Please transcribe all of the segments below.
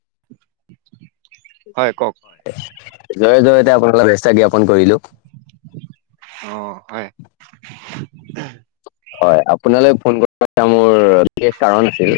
[inaudible] হয় কওক জয়, জয়তে আপোনাৰ [unintelligible] সুভেচ্ছা জ্ঞাপন কৰিলো। অ হয হয়, আপোনালৈ ফোন কৰাৰ মোৰ বিশেষ কাৰণ আছিল।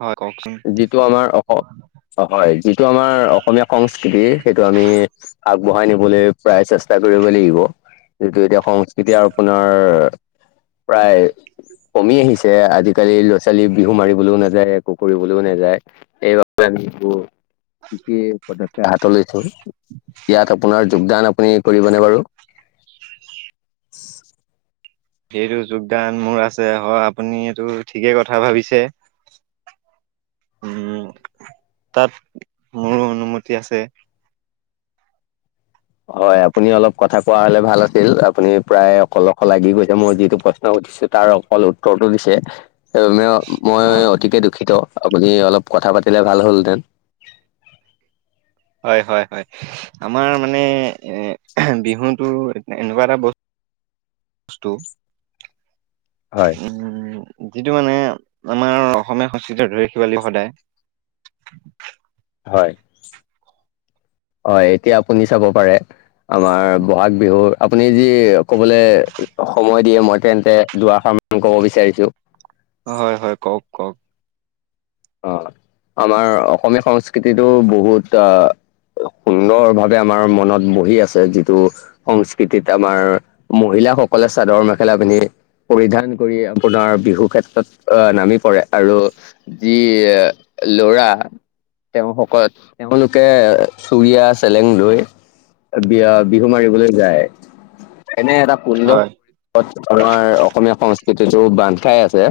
হয় কওকচোন যিটো আমাৰ অসম। অ', হয়। যিটো আমাৰ অসমীয়া সংস্কৃতি, সেইটো আমি আগ। বঢ়াই নিবলে প্ৰায় চেষ্টা কৰিব লাগিব, যিটো এতিয়া সংস্কৃতি আৰু আপোনাৰ। প্ৰায়, কমি আহিছে। আজিকালি, ল'ৰা ছোৱালী বিহু মাৰিবলৈও নাযায় একো। ফুৰিবলেও নাযায়, এইবাবে। [unintelligible] কি, কি পদক্ষেপ হাতত। [unintelligible] ইয়াত আপোনাৰ, যোগদান আপুনি কৰিবনে বাৰ? সেইটো যোগদান মোৰ আছে। হয়, আপুনি এইটো ঠিকেই কথা ভাবিছে। উম, তাত মোৰো অনুমতি আছে। হয়, আপুনি অলপ কথা কোৱা হলে ভাল আছিল। আপুনি প্ৰায় অকল অশ লাগি গৈছে, মোৰ যিটো প্ৰশ্ন উত্ত। দিছো, তাৰ অকল উত্তৰটো দিছে। অ ম-মই অতিকে দুখিত। আপুনি অলপ কথা পাতিলে ভাল হ'লহেতেন হয় হয় হয় আমাৰ মানে এ বিহুতো এনেকুৱা এটা বস্তু [inaudible] বস্তু হয় উম যিটো মানে আমাৰ অসমীয়া সংস্কৃৃতিত ৰাখিব লাগিব সদায় হয় হয় এতিয়া আপুনি চাব পাৰে আমাৰ বহাগ বিহু আপুনি যি কবলৈ সময় দিয়ে মই তেন্তে দুৱাশাৰ ক'ব বিচাৰিছো হয় হয় কওক কওক অ আমাৰ অসমীয়া সংস্কৃতিটো বহুত আহ সুন্দৰ ভাৱে আমাৰ মনত বহি আছে যিটো সংস্কৃতিত আমাৰ মহিলা মহিলাসকলে চাদৰ মেখেলা পিন্ধি পৰিধান কৰি আপোনাৰ বিহু ক্ষেত্ৰত আহ নামি পৰে আৰু যি লৰা তেওঁসকল তেওঁলোকে চুুৰিয়া চেলেং লৈ বিয়া বিহু মাৰিবলৈ যায় এনে এটা সুন্দৰ হয় আমাৰ অসমীয়া সংস্কৃতিতো বান্ধ খাই আছে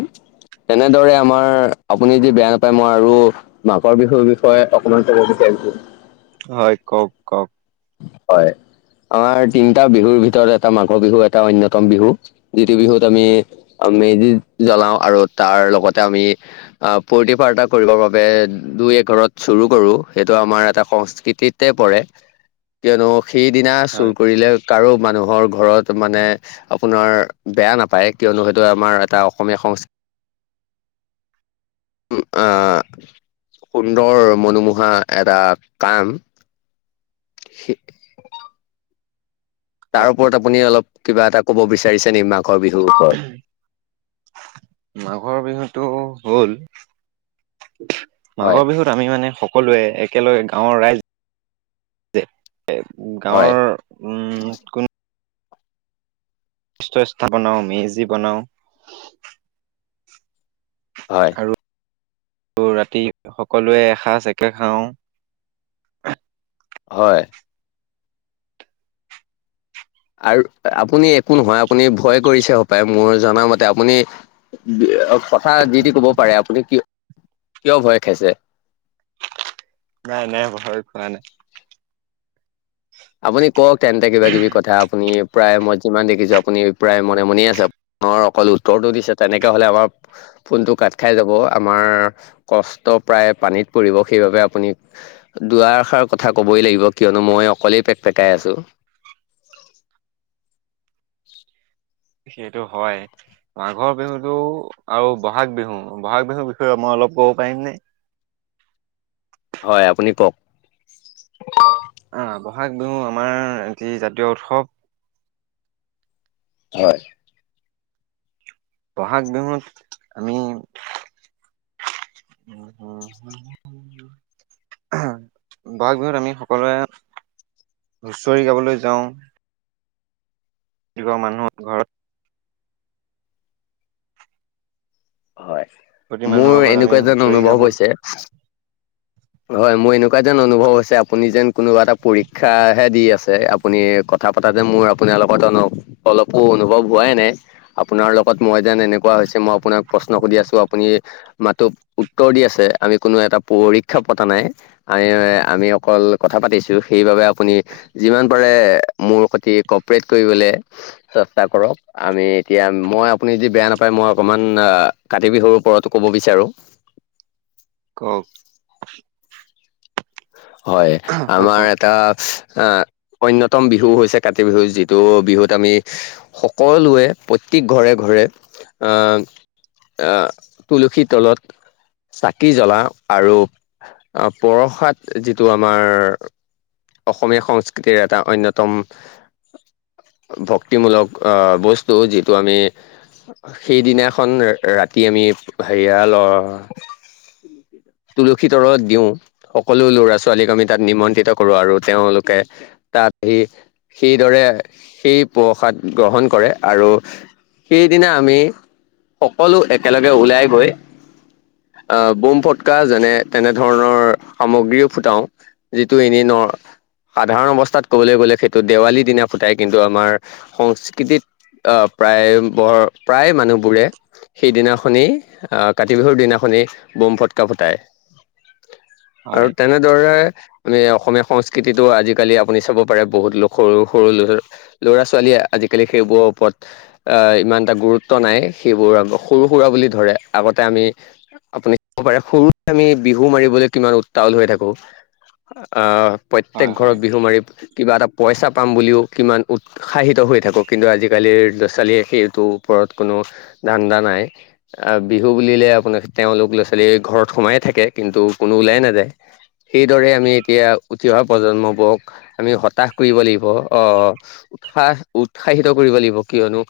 তেনেদৰে আমাৰ আপুনি যদি বেয়া নাপায় মই আৰু মাঘৰ বিহুৰ বিষয়ে অকমান কব বিচাৰিছো হয় কওক কওক হয় আমাৰ তিনিটা বিহুৰ ভিতৰত এটা মাঘৰ বিহু এটা অন্যতম বিহু যিটো বিহুত আমি মেজি জ্বলাও আৰু তাৰ লগতে আমি স্ফূৰ্তি ফাৰ্তা কৰিব বাবে [unintelligible] ঘৰত চুৰু কৰো সেইটো আমাৰ এটা সংস্কৃতিতে পৰে। কিয়নো সেইদিনা চুৰ হয় কৰিলে কাৰো মানুহৰ ঘৰত মানে আপোনাৰ বেয়া নাপায় কিয়নো সেইটো আমাৰ এটা অসমীয়া উ আহ সুন্দৰ মনোমোহা এটা কাম [unintelligible] হয় তাৰ ওপৰত আপুনি অলপ কিবা এটা ক'ব বিচাৰিছে নে মাক। অ বিহুৰ ওপৰত মাঘৰ বিহুটো হল হয় মাঘৰ বিহুত আমি মানে সকলোৱে একেলগে গাঁৱৰ ৰাইজ হয় গাঁৱৰ উ কোনো [unintelligible] বনাও মেজি বনাওঁ। হয় আৰু ৰাতি সকলোৱে এসাঁজ একে খাওঁ। হয় আৰু আপুনি একো নহয় আপুনি ভয় কৰিছে হপায় মোৰ জনা মতে আপুনি কথা যি তি ক'ব পাৰে আপুনি কিয় ভয় খাইছে। নাই নাই ভয় খোৱা নাই। আপুনি কওক তেন্তে কিবা কিবি কথা আপুনি প্ৰায় মই যিমান দেখিছো আপুনি প্ৰায় মনে মনে আছে আনৰ অকল উত্তৰটো দিছে তেনেকে হলে আমাৰ ফোনটো কাট খাই যাব, আমাৰ কষ্ট প্ৰায় পানীত পৰিব, সেইবাবে আপুনি দুৱাআশাৰ কথা কবই লাগিব কিয়নো মই অকলেই পেক পেকাই আছো। সেইটো হয় মাঘৰ বিহুতটো আৰু বহাগ বিহু বহাগ বিহুৰ বিষয়ে মই অল [unintelligible] ক'ব পাৰিম নে? হয় আপুনি কওক আহ বহাগ বিহু আমাৰি জাতীয় উৎসৱ। হয় বহাগ বিহুত আমি উম, [unintelligible] বহাগ বিহুত আমি সকলোৱে হুঁচৰি গাবলৈ যাওঁ। ঘ মানুহৰ ঘৰত হয়, প্ৰতি মানুহৰ মোৰ ঘৰত আমি এনেকুৱা এ যেন হুঁচৰি অনুভৱ গাব হৈছে হয়, মোৰ এনেকুৱা যেন অনুভৱ হৈছে আপুনি যেন কোনোবা এটা পৰীক্ষা হে দি আছে আপুনি কথা পতা যে মোৰ আপোনাৰ লগত অলপো অনুভৱ হোৱাই নাই আপোনাৰ লগত মই যেন এনেকুৱা, মই আপোনাক প্ৰশ্ন সুধি আছো আপুনি মাতো উত্তৰ দি আছে আমি কোনো এটা প উক্ষপ পতা নাই আমি আমি অকল কথা পাতিছো সেইবাবে আপুনি যিমান পাৰে মোৰ সৈতি কপৰেট কৰিবলৈ চেষ্টা কৰক আমি এতিয়া মই আপুনি যদি বেয়া নাপায় মই অকণমান আহ কাতি বিহুৰ ওপৰতো ক'ব বিচাৰো কওক হয়, হয় আমাৰ কওক এটা আ অন্যতম বিহু হৈছে কাতি বিহু যিটো বিহুত আমি সকলোৱে প্ৰত্যেক ঘৰে-ঘৰে। আহ, আহ তুলসীৰ তলত চাকি জ্বলা আৰু প্ৰসাদ যিটো আমাৰ অসমীয়া সংস্কৃতিৰ এটা অন্যতম ভক্তিমূলক আহ বস্তু যিটো আমি সেইদিনাখন ৰাতি আমি হেয়া তুলসী তৰত দিওঁ সকলো ল'ৰা ছোৱালীক আমি তাত নিমন্ত্ৰিত কৰো আৰু তেওঁলোকে তাত আহি সেইদৰে সেই প্ৰসাদ গ্ৰহণ কৰে আৰু সেইদিনা আমি সকলো একেলগে ওলাই গৈ অহ বোম ফটকা যেনে তেনেধৰণৰ সামগ্ৰীও ফুটাও যি ত এনেই ন সাধাৰণ অৱস্থাত ক'বলৈ গ'লে সেইটো দেৱালীৰ দিনা ফুটাই কিন্তু আমাৰ সংস্কৃতিত অ, প্ৰায় বৰ প্ৰায় মানুহবোৰে সেইদিনাখনি আহ কাতি বিহুৰ দিনাখনি বোম ফটকা ফুটাই। আৰু হয় তেনেদৰে আমি অসমীয়া সংস্কৃতিতো আজিকালি আপুনি চাব পাৰে বহুত লোক সৰু-সৰু ল ল'ৰা-ছোৱালীয়ে আজি, আজিকালি সেইবোৰৰ ওপৰত ইমান এটা গুৰুত্ব নাই সেইবোৰ আ সৰু সুৰা বুলি ধৰে আগতে আমি আপুনি পাৰে সৰুতে আমি বিহু মাৰিবলৈ কিমান উত্তল হৈ থাকো। আহ প্ৰত্যেক হয় হয়। ঘৰত বিহু মাৰি কিবা এটা পইচা। পাম বুলিও কিমান উৎসাহিত হৈ থাকোঁ কিন্তু আজিকালিৰ ল'ৰা ছোৱালীয়ে সেইটোৰ ওপৰত কোনো ধান্দা নাই আহ বিহু বুলিলে আপোনাৰ তেওঁলোক ল'ৰা ছোৱালী ঘৰত সোমাইে থাকে কিন্তু কোনো ওলাই নাযায় সেইদৰে আমি। এতিয়া উঠি অহা প্ৰজন্মবোৰক আমি হতাশ কৰিব লাগিব অ উৎসাহ উৎস উৎসাহিত কৰিব লাগিব কিয়নো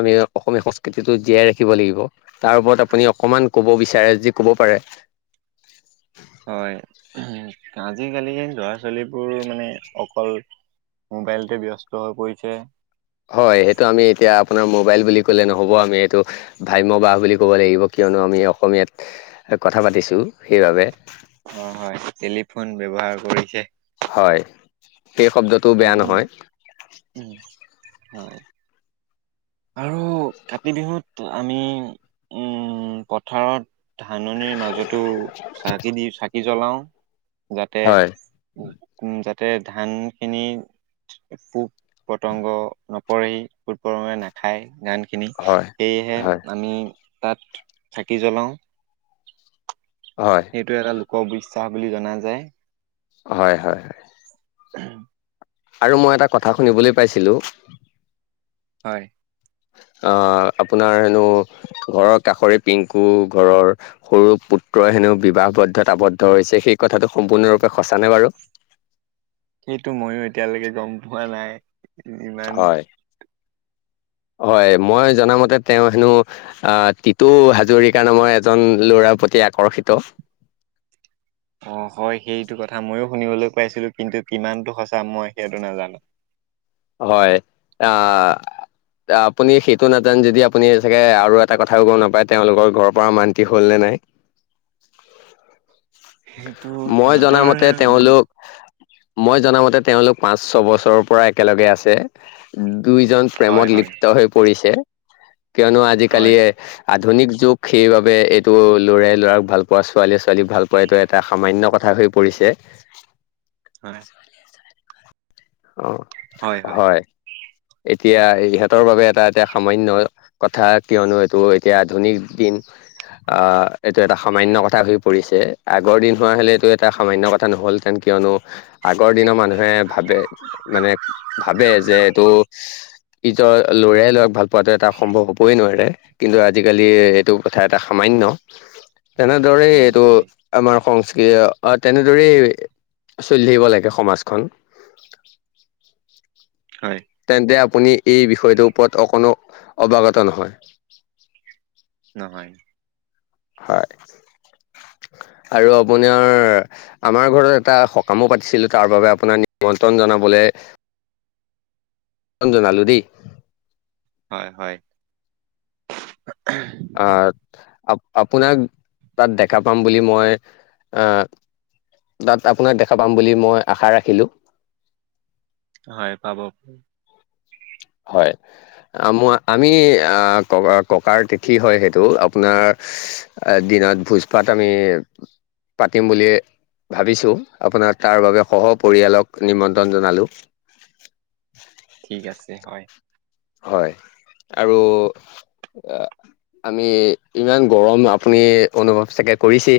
আমি অসমীয়া সংস্কৃতিটো জীয়াই ৰাখিব লাগিব তাৰ ওপৰত আপুনি অকমান ক'ব বিচাৰে যি ক'ব পাৰে হয়, আজিকালি লৰা ছোৱালীবোৰ মানে অকল মোবাইলতে ব্যস্ত হৈ পৰিছে হয় সেইটো আমি এতিয়া আপোনাৰ মোবাইল বুলি কলে নহ'ব আমি এইটো ভ্ৰাম্য বাহ বুলি ক'ব লাগিব কি কিয়নো আমি অসমীয়াত কথা পাতিছোঁ সেইবাবে। অ', হয় টেলিফোন ব্যৱহাৰ কৰিছে হয়, অ সেই শব্দটোও বেয়া টেলিফোন নহয় উম, হয় আৰু কাতি বিহুত আমি উম পথাৰত ধাননিৰ মাজতো চাকি দি চাকি জ্বলাও। যাতে হয় উ যাতে ধান খিনি পোক পতংগ [unintelligible] খাই গানখিনি হয় সেয়েহে হয় আমি তাত থাকি জ্বলাওঁ। হয় সেইটোৱে এটা লোকবিশ্বাস বুলি জনা যায় হয়, হয়, হয়। উ। আৰু মই এটা কথা শুনিবলৈ পাইছিলো হয়। অ', আপোনাৰ হেনো ঘৰৰ কাষৰে পিংকু ঘৰৰ সৰু পুত্ৰই হেনু বিবাহবদ্ধত আৱদ্ধ হৈছে সেই কথাটো সম্পূৰ্ণৰূপে সচা নে বাৰু? সেইটো ময়ো এতিয়ালৈকে গম পোৱা নাই ইমান হয়। [inaudible] হয়, মই জনা মতে তেওঁ হেনো আহ তিটো হাজৰিকা নামৰ এজন ল'ৰা প্ৰতি আকৰ্ষিত অ', হয় সেইটো কথা ময়ো শুনিবলৈ পাইছিলো কিন্তু কিমানতটো সচ মই সেইটো নাজানো হয় আহ আপুনি সেইটো নাজানন যদি আপুনি চাগে আৰু এটা কথাও গম নাপায় তেওঁলোকৰ ঘৰৰ পৰা মান্তি হল নে নাই। সেইটো মই জনা সিহঁতৰ মতে মানে তেওঁলোক মই জনামতে তেওঁলোক পাঁচশ বছৰৰ পৰা একেলগে আছে দুয়োজন হয় প্ৰেমত হয় লিপ্ত হৈ পৰিছে। কিয়নো হয় আজিকালিৰ আধুনিক যোগ সেইবাবে এইটো ল'ৰা -ল'ৰাক ভাল পোৱা ছোৱালী - ছোৱালীক ভাল পোৱা এইটো এটা সামান্য কথা হয় পৰিছে। হয় [inaudible] অ হয় ইহঁতৰ বাবে এটা এতিয়া সামান্য কথা কিয়নো এইটো এতিয়া আধুনিক দিন আহ, এইটো এটা সামান্য কথা হৈ পৰিছে আগৰ দিন হোৱা হলে এইটো এটা সামান্য কথা নহলহেতেন। কিয়নো আগৰ দিনৰ মানুহে ভাবে মানে, ভাৱে যে এইটো ইঈজৰ লৰায়ই লৰাক ভাল পোৱাাতটো এটা সম্ভৱ হবই নোৱাৰে কিন্তু আজিকালি এইটো কথা এটা সামান্য [unintelligible] তেনেদৰে উম এইটো হয় আমাৰ অৱ তেনেদৰেই চলি থাকিব লাগে সমাজখন। [inaudible] হয় তেন্তে আপুনি এই বিষয়টোৰ ওপৰত অকণো অৱগতা নহয় হয়। হয়। আৰু আপোনাৰ, আমাৰ ঘৰত এটা সকামও পাতিছিলোঁ তাৰ বাবে আপোনাৰ নিমন্ত্ৰণ জনাবলৈ ৰঞ্জন আলু দেই [unintelligible] হয়। আহ, আ আপোনাক [inaudible] তাত দেখা পাম বুলি মই আ তাত আপোনাক দেখা পাম বুলি মই আশা ৰাখিলোঁ। হয় পাব। [inaudible] হয়, মই আমি ক ককাৰ তিথি হয় সেইটো আপোনাৰ দিনত ভোজ ভাত আমি পাতিম বুলি ভাবিছো আপোনাৰ তাৰ বাবে সহ পৰিয়ালক নিমন্ত্ৰণ জনালো। [inaudible] ঠিক আছে হয়। হয় আৰু আমি, ইমান গৰম আপুনি অনুভৱ চাগে কৰিছে।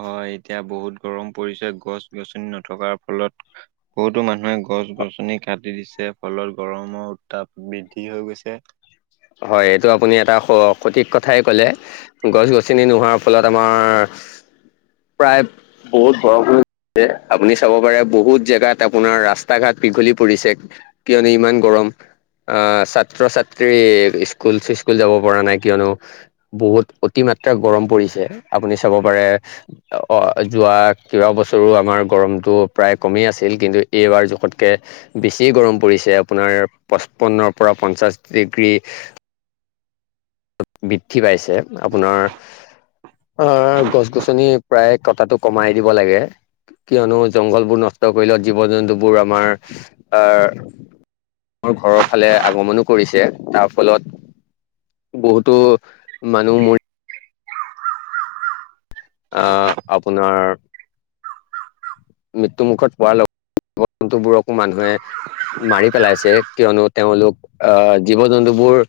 হয়, এতিয়া বহুত গৰম পৰিছে গছ গছনি নথকাৰ ফলত বহুতো মানুহে গছ গছনি কাটি দিছে ফলত গৰমৰ উত্তাপ বৃদ্ধি হৈ গৈছে। হয়, এইটো আপুনি এটা সঠিক কথাই কলে, গছ গছনি নোহোৱাৰ ফলত আমাৰ। প্ৰায় বহুত [unintelligible] এ, আপুনি চাব পাৰে বহুত জেগাত আপোনাৰ ৰাস্তা ঘাট দীঘলি পৰিছে, কিয়নো ইমান গৰম। অ ছাত্ৰ ছাত্ৰী। স্কুল চস্কুল যাব পৰা নাই কিয়নো, বহুত অতিমাত্ৰা গৰম পৰিছে, আপুনি চাব পাৰে। যোৱা কেইবছৰো আমাৰ গৰমতটো প্ৰায় কমি আছিল কিন্তু এই যোৱাৰ জোখতকৈ বেছি গৰম পৰিছে, আপোনাৰ পচপন্নৰ পৰা পঞ্চাছ ডিগ্ৰী। বৃদ্ধি পাইছে আপোনাৰ। অ গছ গছনি প্ৰায় কটাটো কমাই দিব লাগে। কিয়নো জংঘলবোৰ নষ্ট কৰিলত জীৱ জন্তুবোৰ আমাৰ, আহ। মোৰ ঘৰৰ ফালে আগমনো কৰিছে, তাৰ ফলত। বহুতো মানুহ মৰি। আপোনাৰ। মৃত্যু মুুখত পোৱাৰ [unintelligible] বুবোৰকো অকনমান। মে, মাৰি পেলাইছে। কিয়নো তেওলোক, আহ জীৱ জন্তুবোৰ।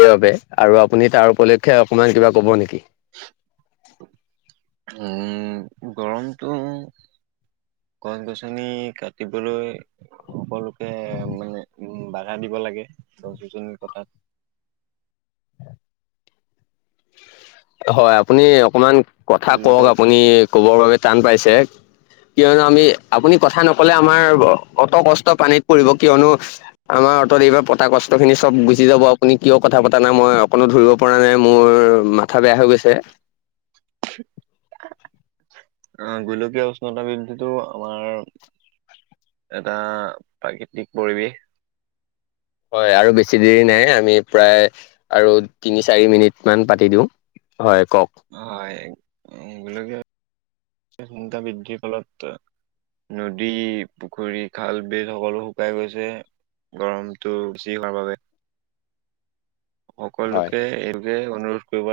সেইবাবে আৰু আপুনি তাৰ উপলক্ষে অকণমান কিবা ক'ব নেকি। [inaudible] উম গৰমটো। গছ গছনি কাটিবলৈ, সকলো। উ, উম, বাধা দিব লাগে, তহত দুজনীৰ কথাত। হয় আপুনি অকমান কথা কওক গোলকীয় আপুনি। ক'বৰ বাবে টান পাইছে। কিয়নো আমি, আপুনি কথা নকলে আমাৰ অত কষ্ট পানীত পৰিব কিয়নো আ। অটত এইবাৰ পতা কষ্ট খিনি চব গুচি যাব, আপুনি কিয় কথা পতা না মই অকণো ধৰিব পৰা নাই মোৰ। মাথা বেয়া হৈ গৈছে। আহ, গোলকীয় উষ্ণতাবৃদ্ধটো আমাৰ। এটা প্ৰাকৃতিক পৰিৱেশ। হয় আৰু বেছি দেৰি নাই আমি প্ৰায় আৰু তিনি চাৰি মিনিট মান পাতি দিও। হয় কওক। হয় গোলীয়া সংখ্যা বৃদ্ধিৰ ফলত। নদী, পুখুৰী খাল বিল সকলো শুকাই গৈছে। গৰমটো বেছি হোৱাৰ বাবে। [inaudible] হয়। সকলোকে এইটোকে অনুৰোধ কৰিব লাগে।